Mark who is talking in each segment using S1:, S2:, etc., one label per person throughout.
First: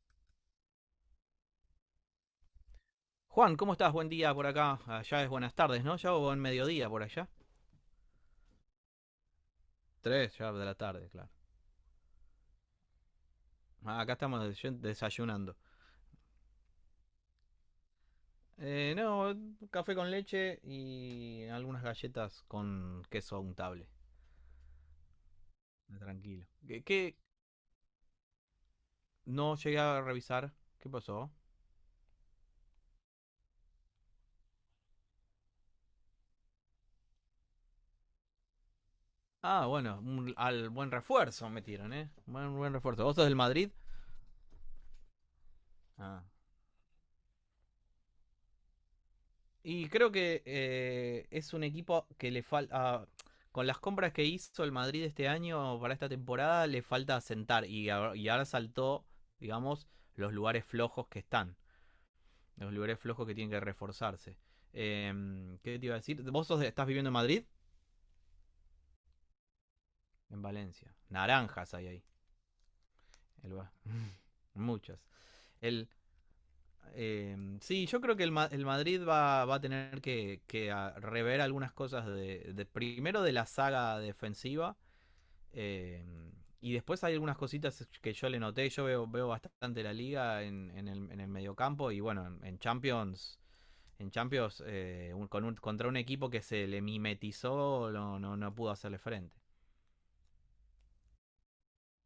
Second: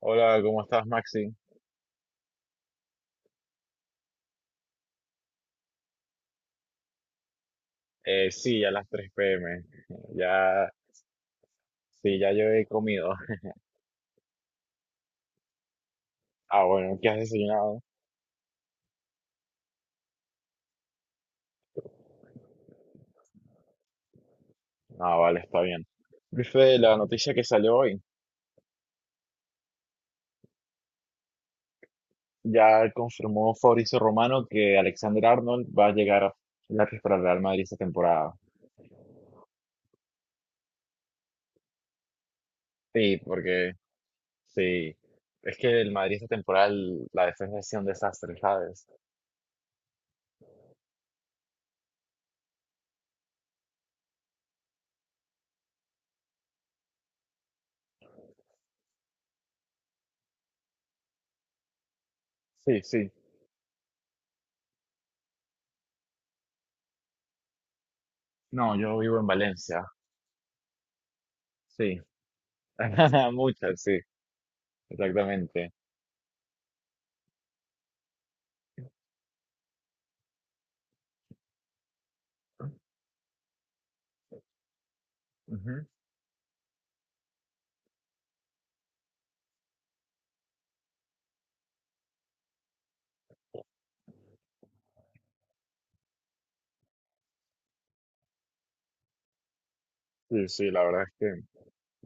S1: Hola, ¿cómo estás, Maxi?
S2: Juan, ¿cómo estás? Buen día por acá. Allá es buenas tardes, ¿no? Ya o buen mediodía por allá.
S1: Sí, ya las 3 p.m.
S2: Tres ya de
S1: Ya,
S2: la tarde, claro.
S1: sí, ya yo he comido.
S2: Ah, acá estamos desayunando.
S1: Ah, bueno, ¿qué has desayunado?
S2: No, café con leche y algunas galletas con queso untable.
S1: Ah, vale, está bien.
S2: Tranquilo.
S1: Viste
S2: ¿Qué,
S1: la
S2: qué?
S1: noticia que salió hoy.
S2: No llegué a revisar. ¿Qué pasó?
S1: Ya confirmó Fabrizio Romano que Alexander Arnold va a llegar gratis para el Real Madrid esta temporada.
S2: Ah, bueno, al buen refuerzo metieron, ¿eh? Buen refuerzo. ¿Vos
S1: Sí,
S2: sos del Madrid?
S1: porque sí. Es que el Madrid
S2: Ah,
S1: esta temporada, la defensa ha sido un desastre, ¿sabes?
S2: Y creo que es un equipo que le falta. Con las compras que hizo el Madrid este año para esta temporada, le falta asentar. Y ahora saltó, digamos, los lugares flojos que están. Los
S1: Sí,
S2: lugares
S1: sí.
S2: flojos que tienen que reforzarse. ¿Qué te iba a decir? ¿Vos sos estás viviendo en Madrid?
S1: No, yo vivo en Valencia.
S2: En Valencia. Naranjas hay
S1: Sí.
S2: ahí. El ba-
S1: Muchas, sí,
S2: muchas.
S1: exactamente.
S2: El, sí, yo creo que el Madrid va a tener que rever algunas cosas primero de la saga defensiva. Eh, y después hay algunas cositas que yo le noté. Yo veo bastante la liga en el mediocampo. Y bueno, en Champions. En Champions, contra un equipo que se le mimetizó, no, no pudo hacerle frente.
S1: Sí, sí, la verdad es que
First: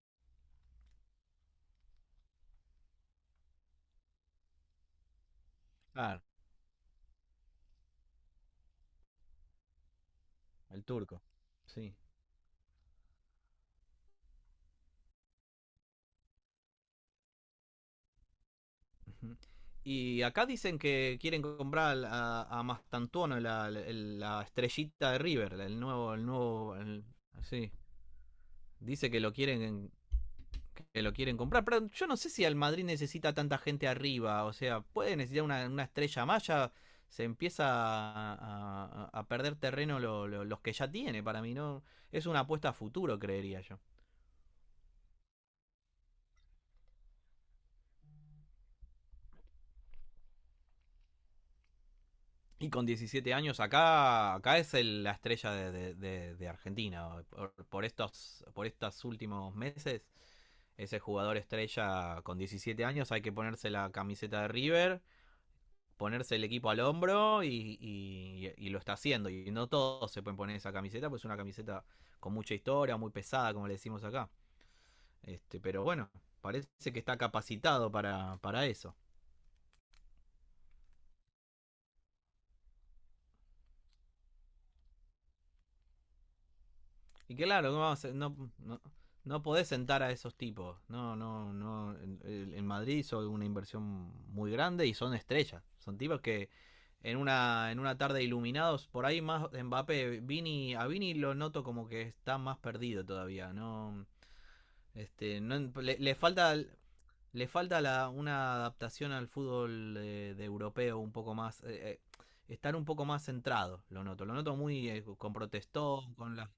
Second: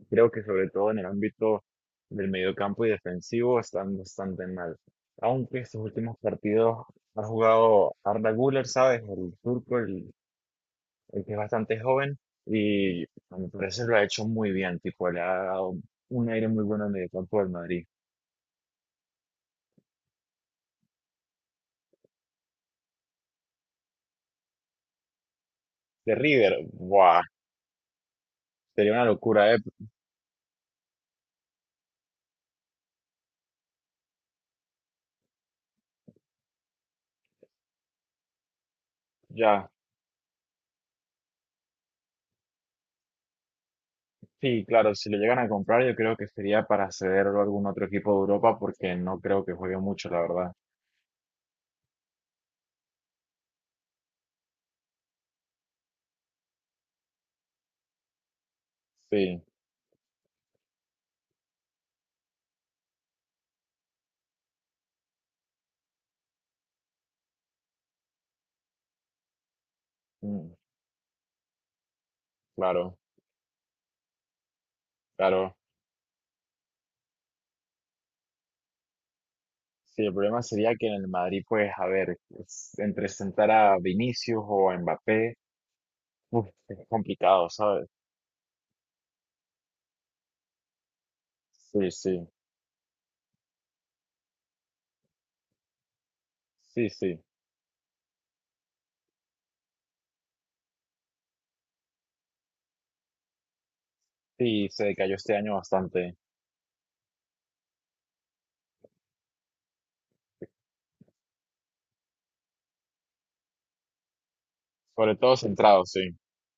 S1: creo que sobre todo en el ámbito del mediocampo y defensivo están bastante mal. Aunque estos últimos
S2: Claro.
S1: partidos ha jugado Arda Güler, ¿sabes? El turco, el,
S2: El turco.
S1: el que es bastante
S2: Sí.
S1: joven y a mi parecer lo ha hecho muy bien, tipo, le ha dado un aire muy bueno al mediocampo del Madrid.
S2: Ujú. Y acá dicen que quieren comprar a Mastantuono, la estrellita de River, el
S1: De
S2: nuevo, el
S1: River,
S2: nuevo, el-
S1: ¡buah!
S2: sí.
S1: Sería una
S2: Dice
S1: locura, ¿eh?
S2: que lo quieren comprar. Pero yo no sé si el Madrid necesita tanta gente arriba. O sea, puede necesitar una estrella más. Ya se empieza a perder
S1: Ya,
S2: terreno los que ya tiene. Para mí, ¿no? Es una apuesta a futuro, creería yo.
S1: sí, claro, si lo llegan a comprar yo creo que sería para cederlo a algún otro equipo de Europa porque no creo que juegue mucho, la verdad.
S2: Y con 17 años acá es la estrella de Argentina. Por estos
S1: Sí.
S2: últimos meses, ese jugador estrella con 17 años hay que ponerse la camiseta de River, ponerse el equipo al hombro y lo está haciendo. Y no todos se pueden
S1: Mm.
S2: poner esa camiseta, pues es una camiseta con mucha
S1: Claro,
S2: historia, muy pesada, como le decimos acá.
S1: claro.
S2: Pero bueno, parece que está capacitado para eso.
S1: Sí, el problema sería que en el Madrid, pues, a ver, entre sentar a Vinicius o a Mbappé, uf, es
S2: Y que
S1: complicado,
S2: claro,
S1: ¿sabes?
S2: no, no, no, podés sentar a esos tipos. No, no,
S1: Sí,
S2: no.
S1: sí,
S2: En Madrid hizo una inversión muy grande y son estrellas. Son tipos que
S1: sí,
S2: en
S1: sí.
S2: una, en una tarde iluminados, por ahí más Mbappé, a Vini lo noto como que está más perdido todavía. No,
S1: Sí, se decayó este año
S2: No, le, le
S1: bastante.
S2: falta le falta una adaptación al fútbol de europeo un poco más, estar un poco más centrado, lo noto muy,
S1: Sobre
S2: con
S1: todo centrado,
S2: protestón,
S1: sí.
S2: con las,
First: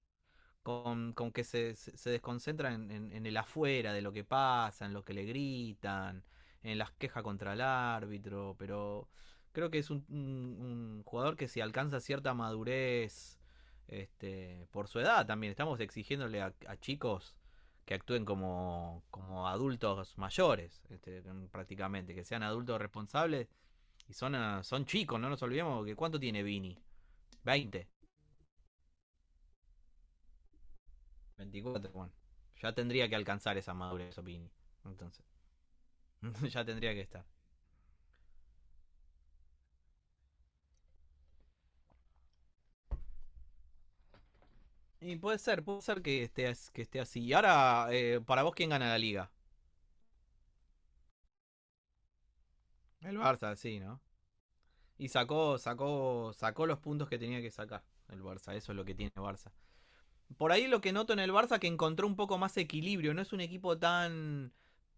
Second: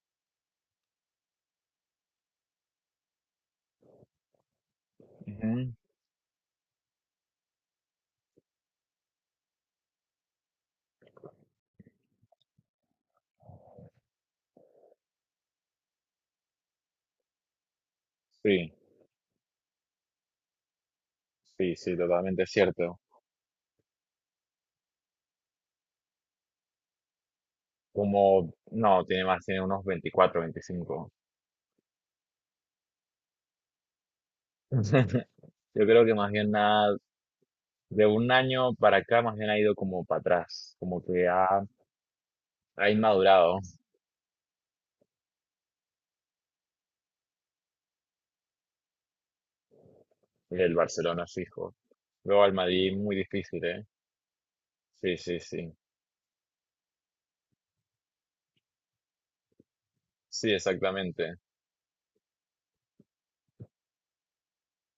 S2: con que se desconcentran en el afuera de lo que pasa, en lo que le
S1: Ujú.
S2: gritan, en las quejas contra el árbitro, pero creo que es un jugador que si alcanza cierta madurez, por su edad también, estamos exigiéndole a chicos que actúen
S1: Sí,
S2: como adultos mayores,
S1: sí, sí,
S2: prácticamente, que sean
S1: totalmente
S2: adultos
S1: cierto.
S2: responsables, y son chicos. No nos olvidemos que cuánto tiene Vini, 20.
S1: Como, no, tiene más, tiene unos 24 25.
S2: 24, bueno. Ya tendría que alcanzar esa madurez, Opini. Entonces,
S1: Yo creo que más bien
S2: ya tendría
S1: nada,
S2: que estar.
S1: de un año para acá, más bien ha ido como para atrás, como que ha inmadurado.
S2: Y puede ser que esté así. Y ahora, para vos, ¿quién gana la liga?
S1: El Barcelona fijo. Luego al Madrid muy
S2: El Barça,
S1: difícil,
S2: sí,
S1: ¿eh?
S2: ¿no? Y
S1: Sí, sí,
S2: sacó,
S1: sí.
S2: sacó, sacó los puntos que tenía que sacar el Barça. Eso es lo que tiene el Barça.
S1: Sí,
S2: Por ahí lo que noto en el
S1: exactamente.
S2: Barça que encontró un poco más equilibrio. No es un equipo tan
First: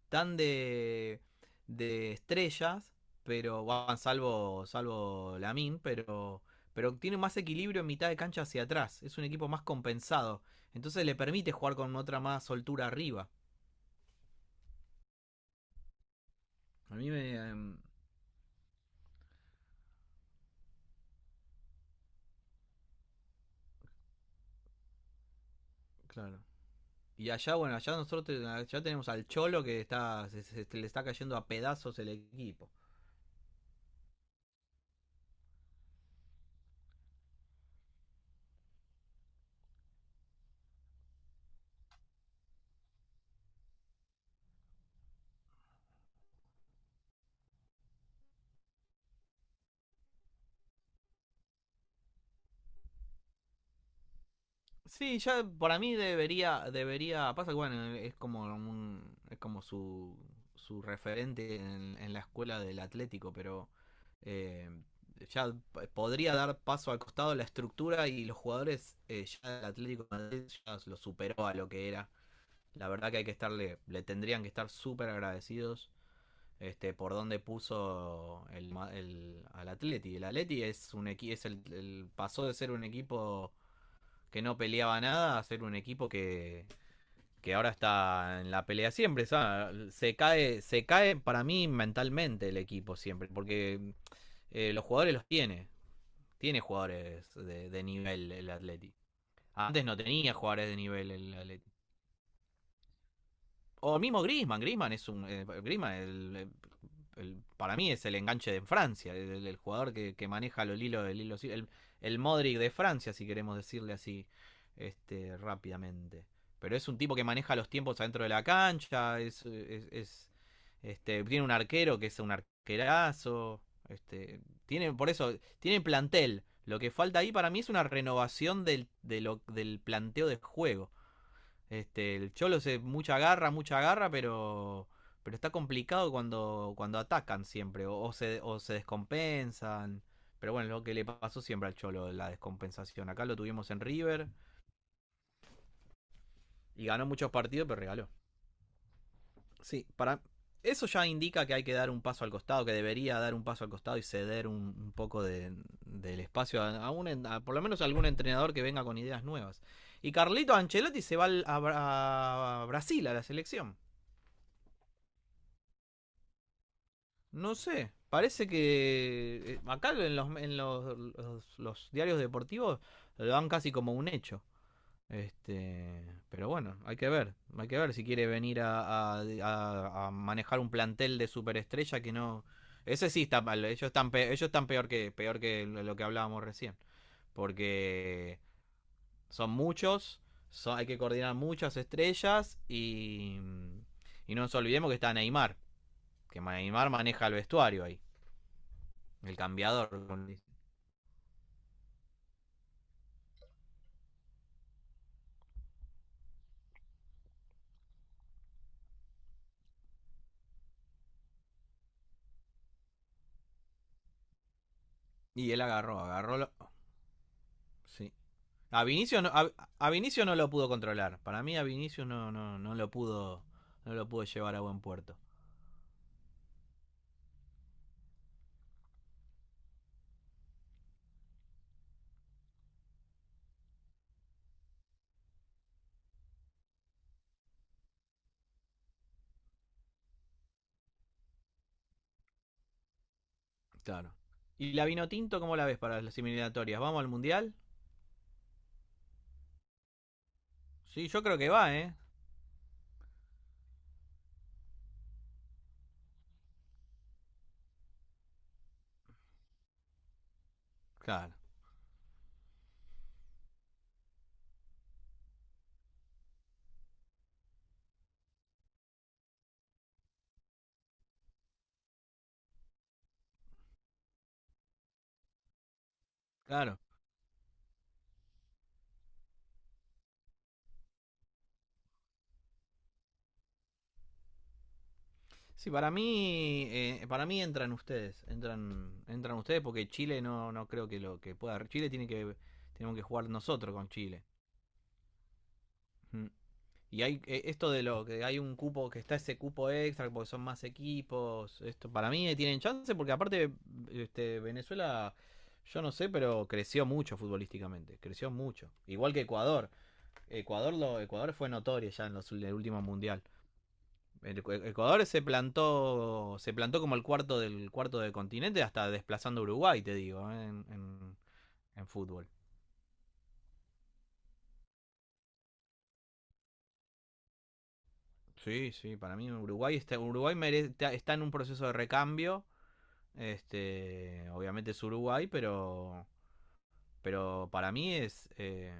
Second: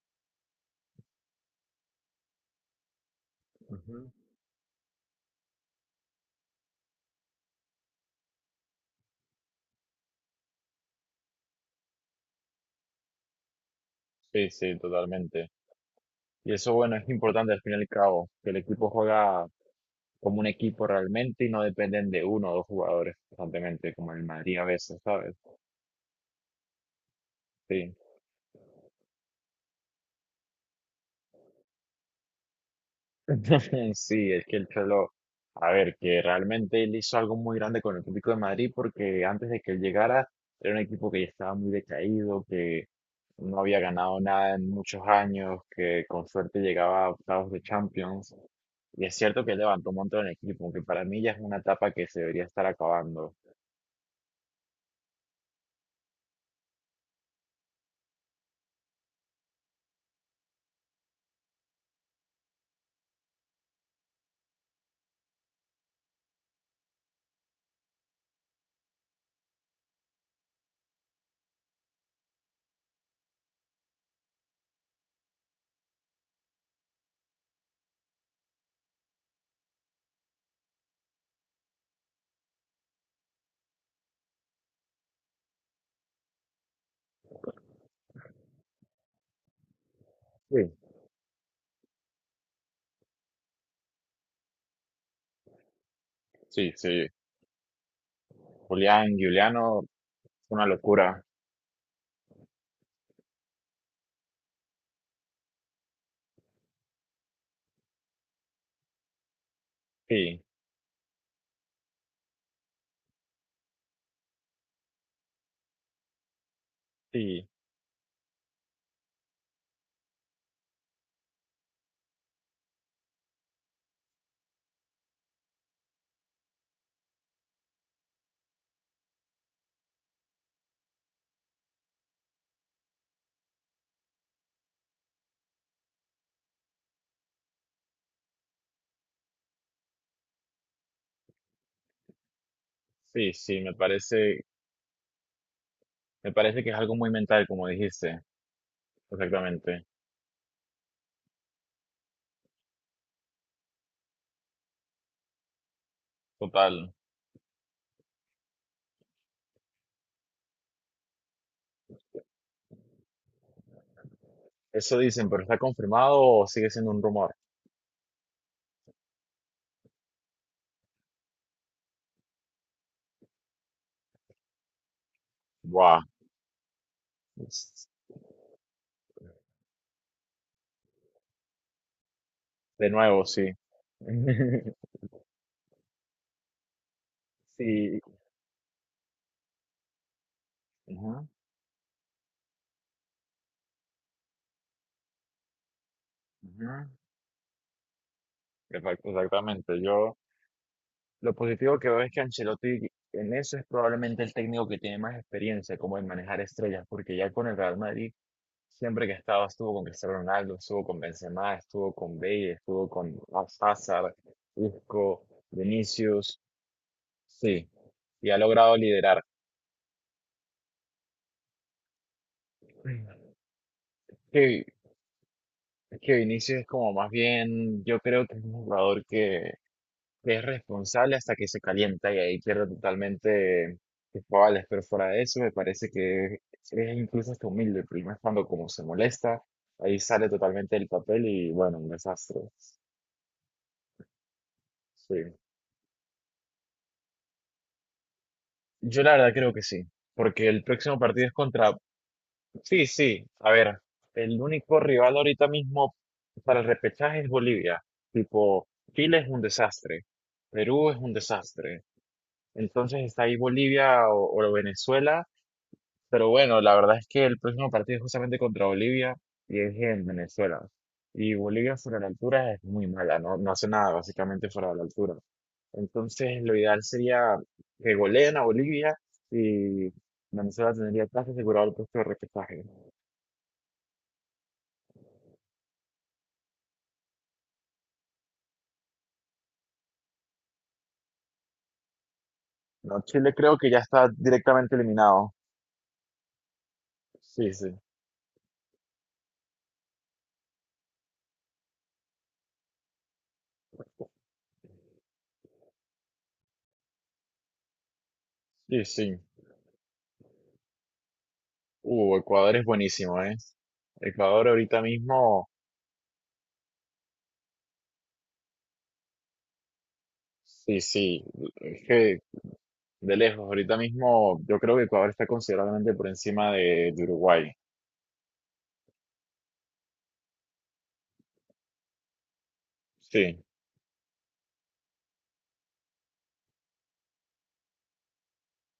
S2: tan de estrellas, pero bueno,
S1: Ujú.
S2: salvo Lamin, pero tiene más equilibrio en mitad de cancha hacia atrás. Es un equipo más compensado. Entonces le permite jugar con otra más soltura arriba.
S1: Sí, sí, totalmente. Y eso,
S2: A
S1: bueno, es
S2: mí me...
S1: importante al fin y al cabo, que el equipo juega como un equipo realmente y no dependen de uno o dos jugadores constantemente, como el Madrid a veces, ¿sabes?
S2: claro. Y bueno, allá
S1: Sí.
S2: nosotros allá tenemos al Cholo que se le está cayendo a pedazos el equipo.
S1: Sí, es que el Cholo, a ver, que realmente él hizo algo muy grande con el Atlético de Madrid porque antes de que él llegara era un equipo que ya estaba muy decaído, que no había ganado nada en muchos años, que con suerte llegaba a octavos de Champions. Y es cierto que él levantó un montón el equipo, aunque para mí ya es una etapa que se debería estar acabando.
S2: Sí, ya para mí debería, pasa que bueno, es como un, es como su referente en la escuela del Atlético, pero, eh, ya podría dar paso al costado la estructura y los jugadores. Ya el Atlético de Madrid ya lo superó a lo que era. La verdad que hay que le tendrían que estar súper agradecidos, por donde puso al Atleti. El Atleti es un equi- es el- pasó de ser un equipo que no peleaba nada a ser un equipo que ahora está en la pelea siempre. ¿Sabes? Se cae,
S1: Sí,
S2: se cae para mí mentalmente el equipo siempre, porque, los jugadores los tiene. Tiene
S1: sí, sí.
S2: jugadores de nivel el Atleti.
S1: Julián
S2: Antes
S1: Giuliano,
S2: no tenía
S1: una
S2: jugadores de nivel
S1: locura.
S2: el Atleti. O mismo Griezmann, es un, Griezmann el, para mí es el enganche de Francia, el jugador que
S1: Sí,
S2: maneja los hilos, sí, el el Modric de Francia, si queremos decirle así, rápidamente. Pero es un tipo que
S1: sí,
S2: maneja los tiempos adentro de la cancha. Tiene un arquero que es un arquerazo. este Tiene, por eso tiene plantel. Lo que falta ahí para mí es una renovación del planteo de juego. El Cholo se mucha garra, pero está complicado cuando atacan siempre, o se descompensan. Pero bueno, lo que le pasó siempre al Cholo, la descompensación. Acá
S1: sí,
S2: lo
S1: sí,
S2: tuvimos en River
S1: me parece que es
S2: y
S1: algo
S2: ganó
S1: muy
S2: muchos
S1: mental, como
S2: partidos, pero regaló.
S1: dijiste. Exactamente.
S2: Sí, para eso ya indica que hay que dar un paso al costado, que debería dar un paso al costado y ceder un poco del espacio a, a
S1: Total.
S2: un, a por lo menos a algún entrenador que venga con ideas nuevas. Y Carlito Ancelotti se va a Brasil, a la selección.
S1: Eso dicen, pero ¿está confirmado o sigue siendo un rumor?
S2: No sé, parece que, acá en los, los diarios deportivos lo dan casi como un hecho.
S1: Buah.
S2: Pero bueno, hay que ver si quiere venir a manejar un plantel de superestrella que no,
S1: De
S2: ese sí
S1: nuevo,
S2: está
S1: sí.
S2: mal, ellos están peor que lo que hablábamos recién,
S1: Sí.
S2: porque son muchos, hay que
S1: Ajá,
S2: coordinar muchas estrellas y, no nos olvidemos que está Neymar, que
S1: ajá.
S2: Neymar maneja el vestuario ahí. El
S1: Exactamente.
S2: cambiador.
S1: Yo lo positivo que veo es que Ancelotti en eso es probablemente el técnico que tiene más experiencia como en manejar estrellas, porque ya con el Real Madrid siempre que estaba estuvo con Cristiano Ronaldo, estuvo con Benzema, estuvo con Bale, estuvo con Hazard, Isco,
S2: Y él agarró.
S1: Vinicius, sí,
S2: Sí.
S1: y ha logrado
S2: A Vinicio,
S1: liderar.
S2: no, a, a Vinicio no lo pudo controlar. Para mí a Vinicio no lo pudo llevar a
S1: Que,
S2: buen puerto.
S1: que Vinicius es como más bien, yo creo que es un jugador que es responsable hasta que se calienta y ahí pierde totalmente sus cabales, pero fuera de eso me parece que es incluso hasta humilde, porque más cuando como se molesta, ahí sale totalmente del papel y bueno, un desastre.
S2: Claro. ¿Y la
S1: Sí.
S2: Vinotinto cómo la ves para las eliminatorias? ¿Vamos al Mundial?
S1: Yo la verdad creo que sí, porque el próximo
S2: Sí, yo
S1: partido es
S2: creo que
S1: contra...
S2: va, ¿eh?
S1: Sí, sí, a ver, el único rival ahorita mismo para el repechaje es Bolivia, tipo, Chile es un desastre, Perú es un
S2: Claro,
S1: desastre, entonces está ahí Bolivia o Venezuela. Pero bueno, la verdad es que el próximo partido es justamente contra Bolivia y es en Venezuela. Y Bolivia fuera de la altura es muy mala, no, no hace nada básicamente fuera de la altura. Entonces lo
S2: claro.
S1: ideal sería que goleen a Bolivia y Venezuela tendría casi asegurado el puesto de repechaje.
S2: Sí, para mí, entran ustedes, entran ustedes porque Chile no creo que lo que pueda. Chile tenemos
S1: No,
S2: que jugar
S1: Chile creo que
S2: nosotros
S1: ya
S2: con
S1: está
S2: Chile.
S1: directamente eliminado.
S2: Mm. Y hay,
S1: Sí,
S2: esto
S1: sí,
S2: de lo que hay un cupo, que está ese cupo extra porque son más equipos. Esto para mí, tienen chance porque aparte, Venezuela, yo no sé, pero creció mucho futbolísticamente, creció mucho.
S1: sí,
S2: Igual
S1: sí.
S2: que Ecuador. Ecuador fue notorio ya en, los, en el
S1: Ecuador es
S2: último
S1: buenísimo,
S2: mundial.
S1: ¿eh?
S2: El
S1: Ecuador ahorita
S2: Ecuador se
S1: mismo,
S2: plantó se plantó como el cuarto del continente, hasta desplazando a Uruguay, te digo,
S1: sí, sí. Es
S2: en
S1: que
S2: fútbol.
S1: de lejos, ahorita mismo yo creo que Ecuador está considerablemente por encima de Uruguay.
S2: Sí, sí, para mí Uruguay está en un proceso de recambio.
S1: Sí,
S2: Obviamente es Uruguay, pero, para mí es,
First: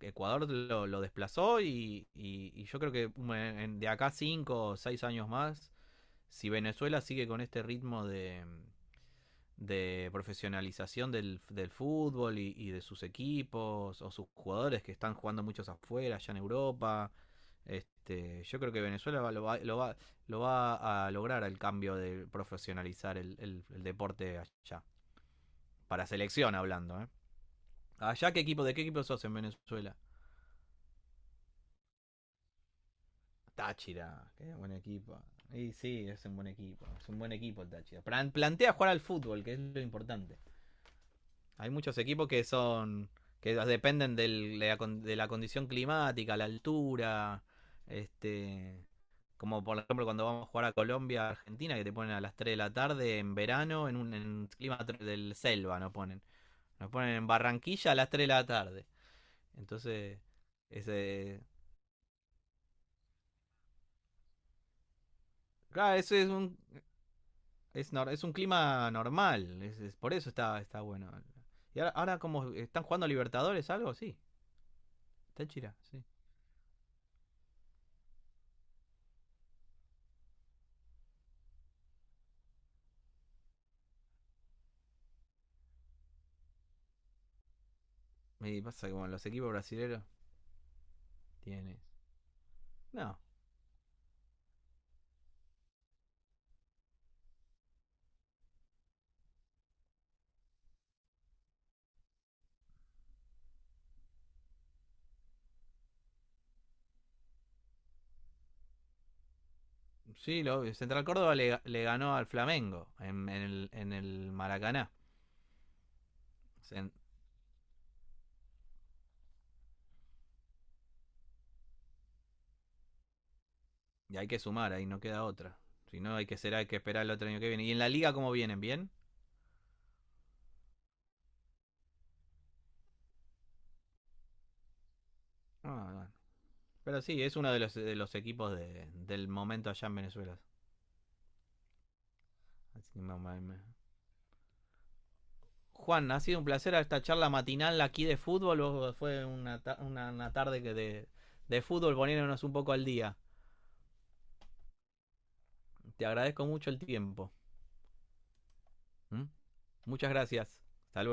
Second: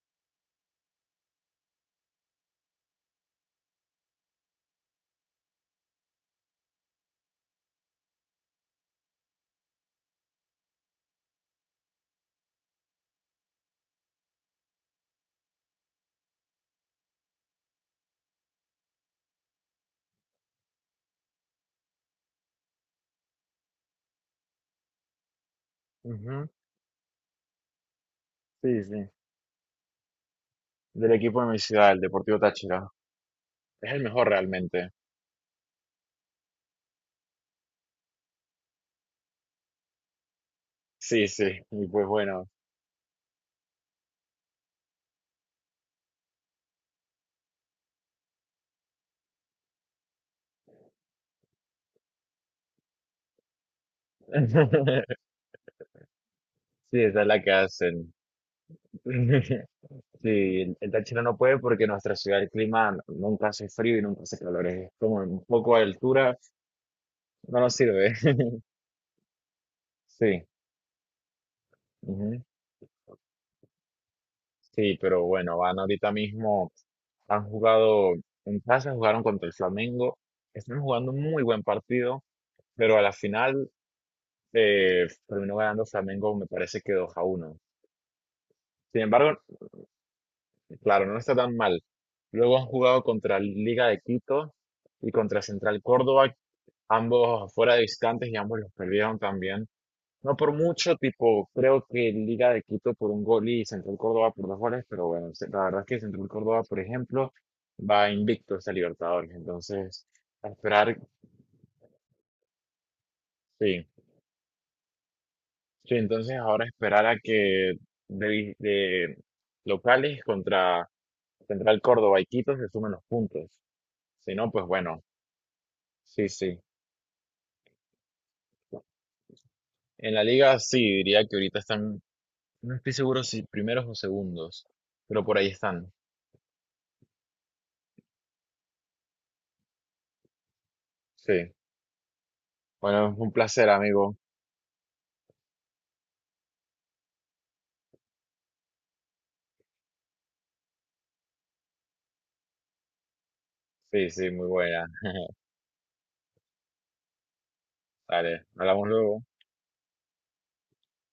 S2: Ecuador lo desplazó, y yo creo que de acá cinco o seis años más, si Venezuela sigue con este ritmo de profesionalización del fútbol y de sus equipos o sus jugadores que están jugando muchos afuera, allá en Europa, yo creo que Venezuela lo va a lograr el cambio de profesionalizar el deporte allá. Para
S1: ujú.
S2: selección hablando, ¿eh? ¿Allá qué equipo? ¿De qué
S1: Sí,
S2: equipo
S1: sí.
S2: sos en Venezuela?
S1: Del equipo de mi ciudad, el Deportivo Táchira. Es el mejor
S2: Táchira, qué buen
S1: realmente.
S2: equipo. Y sí, es un buen equipo. Es un buen equipo el Táchira. Plantea jugar al fútbol, que es lo importante.
S1: Sí, sí.
S2: Hay
S1: Y
S2: muchos
S1: pues
S2: equipos que
S1: bueno.
S2: son. Que dependen de la condición climática, la altura. Este. Como por ejemplo cuando vamos a jugar a Colombia, Argentina, que te ponen a las 3 de la tarde en verano en un en clima del selva, nos ponen. Nos
S1: Sí,
S2: ponen
S1: esa es
S2: en
S1: la que
S2: Barranquilla a las
S1: hacen.
S2: 3 de la tarde. Entonces,
S1: Sí, el Táchira no
S2: ese,
S1: puede porque en nuestra ciudad el clima nunca hace frío y nunca hace calor. Es como un poco de
S2: claro, ese es
S1: altura,
S2: un,
S1: no nos
S2: es, nor-
S1: sirve.
S2: es un clima normal, es, por eso
S1: Sí.
S2: está bueno. Y ahora como están jugando a Libertadores, algo, sí,
S1: Sí, pero
S2: está
S1: bueno,
S2: chira,
S1: van
S2: sí.
S1: ahorita mismo, han jugado en casa, jugaron contra el Flamengo, están jugando un muy buen partido, pero a la final, terminó ganando Flamengo, me parece que 2-1.
S2: Me pasa que
S1: Sin
S2: bueno, los
S1: embargo,
S2: equipos brasileños
S1: claro, no está tan
S2: tienen...
S1: mal. Luego han jugado
S2: No,
S1: contra Liga de Quito y contra Central Córdoba, ambos fuera de distantes y ambos los perdieron también. No por mucho, tipo, creo que Liga de Quito por un gol y Central Córdoba por dos goles, pero bueno, la verdad es que Central Córdoba, por ejemplo, va invicto esta Libertadores, entonces,
S2: sí,
S1: a esperar,
S2: Central Córdoba le ganó al Flamengo en, en el,
S1: sí,
S2: en el Maracaná.
S1: sí, entonces ahora
S2: O en-
S1: esperar a que de locales contra Central Córdoba y Quito se sumen los puntos,
S2: y hay
S1: si
S2: que
S1: no, pues
S2: sumar, ahí no
S1: bueno,
S2: queda otra. Si no,
S1: sí, sí.
S2: hay que esperar el otro año que viene. ¿Y en la liga cómo vienen? ¿Bien?
S1: En la Liga sí, diría que ahorita están, no estoy seguro si primeros o segundos, pero por ahí
S2: Ah,
S1: están,
S2: bueno. Pero sí, es uno de los, equipos del momento allá en Venezuela.
S1: sí.
S2: Así que
S1: Bueno, un
S2: mamá mía.
S1: placer, amigo.
S2: Juan, ha sido un placer esta charla matinal aquí de fútbol. Fue una tarde de fútbol poniéndonos un poco al día.
S1: Sí, sí, muy buena.
S2: Te agradezco mucho el tiempo.
S1: Dale, hablamos luego.
S2: ¿M? Muchas gracias. Hasta luego.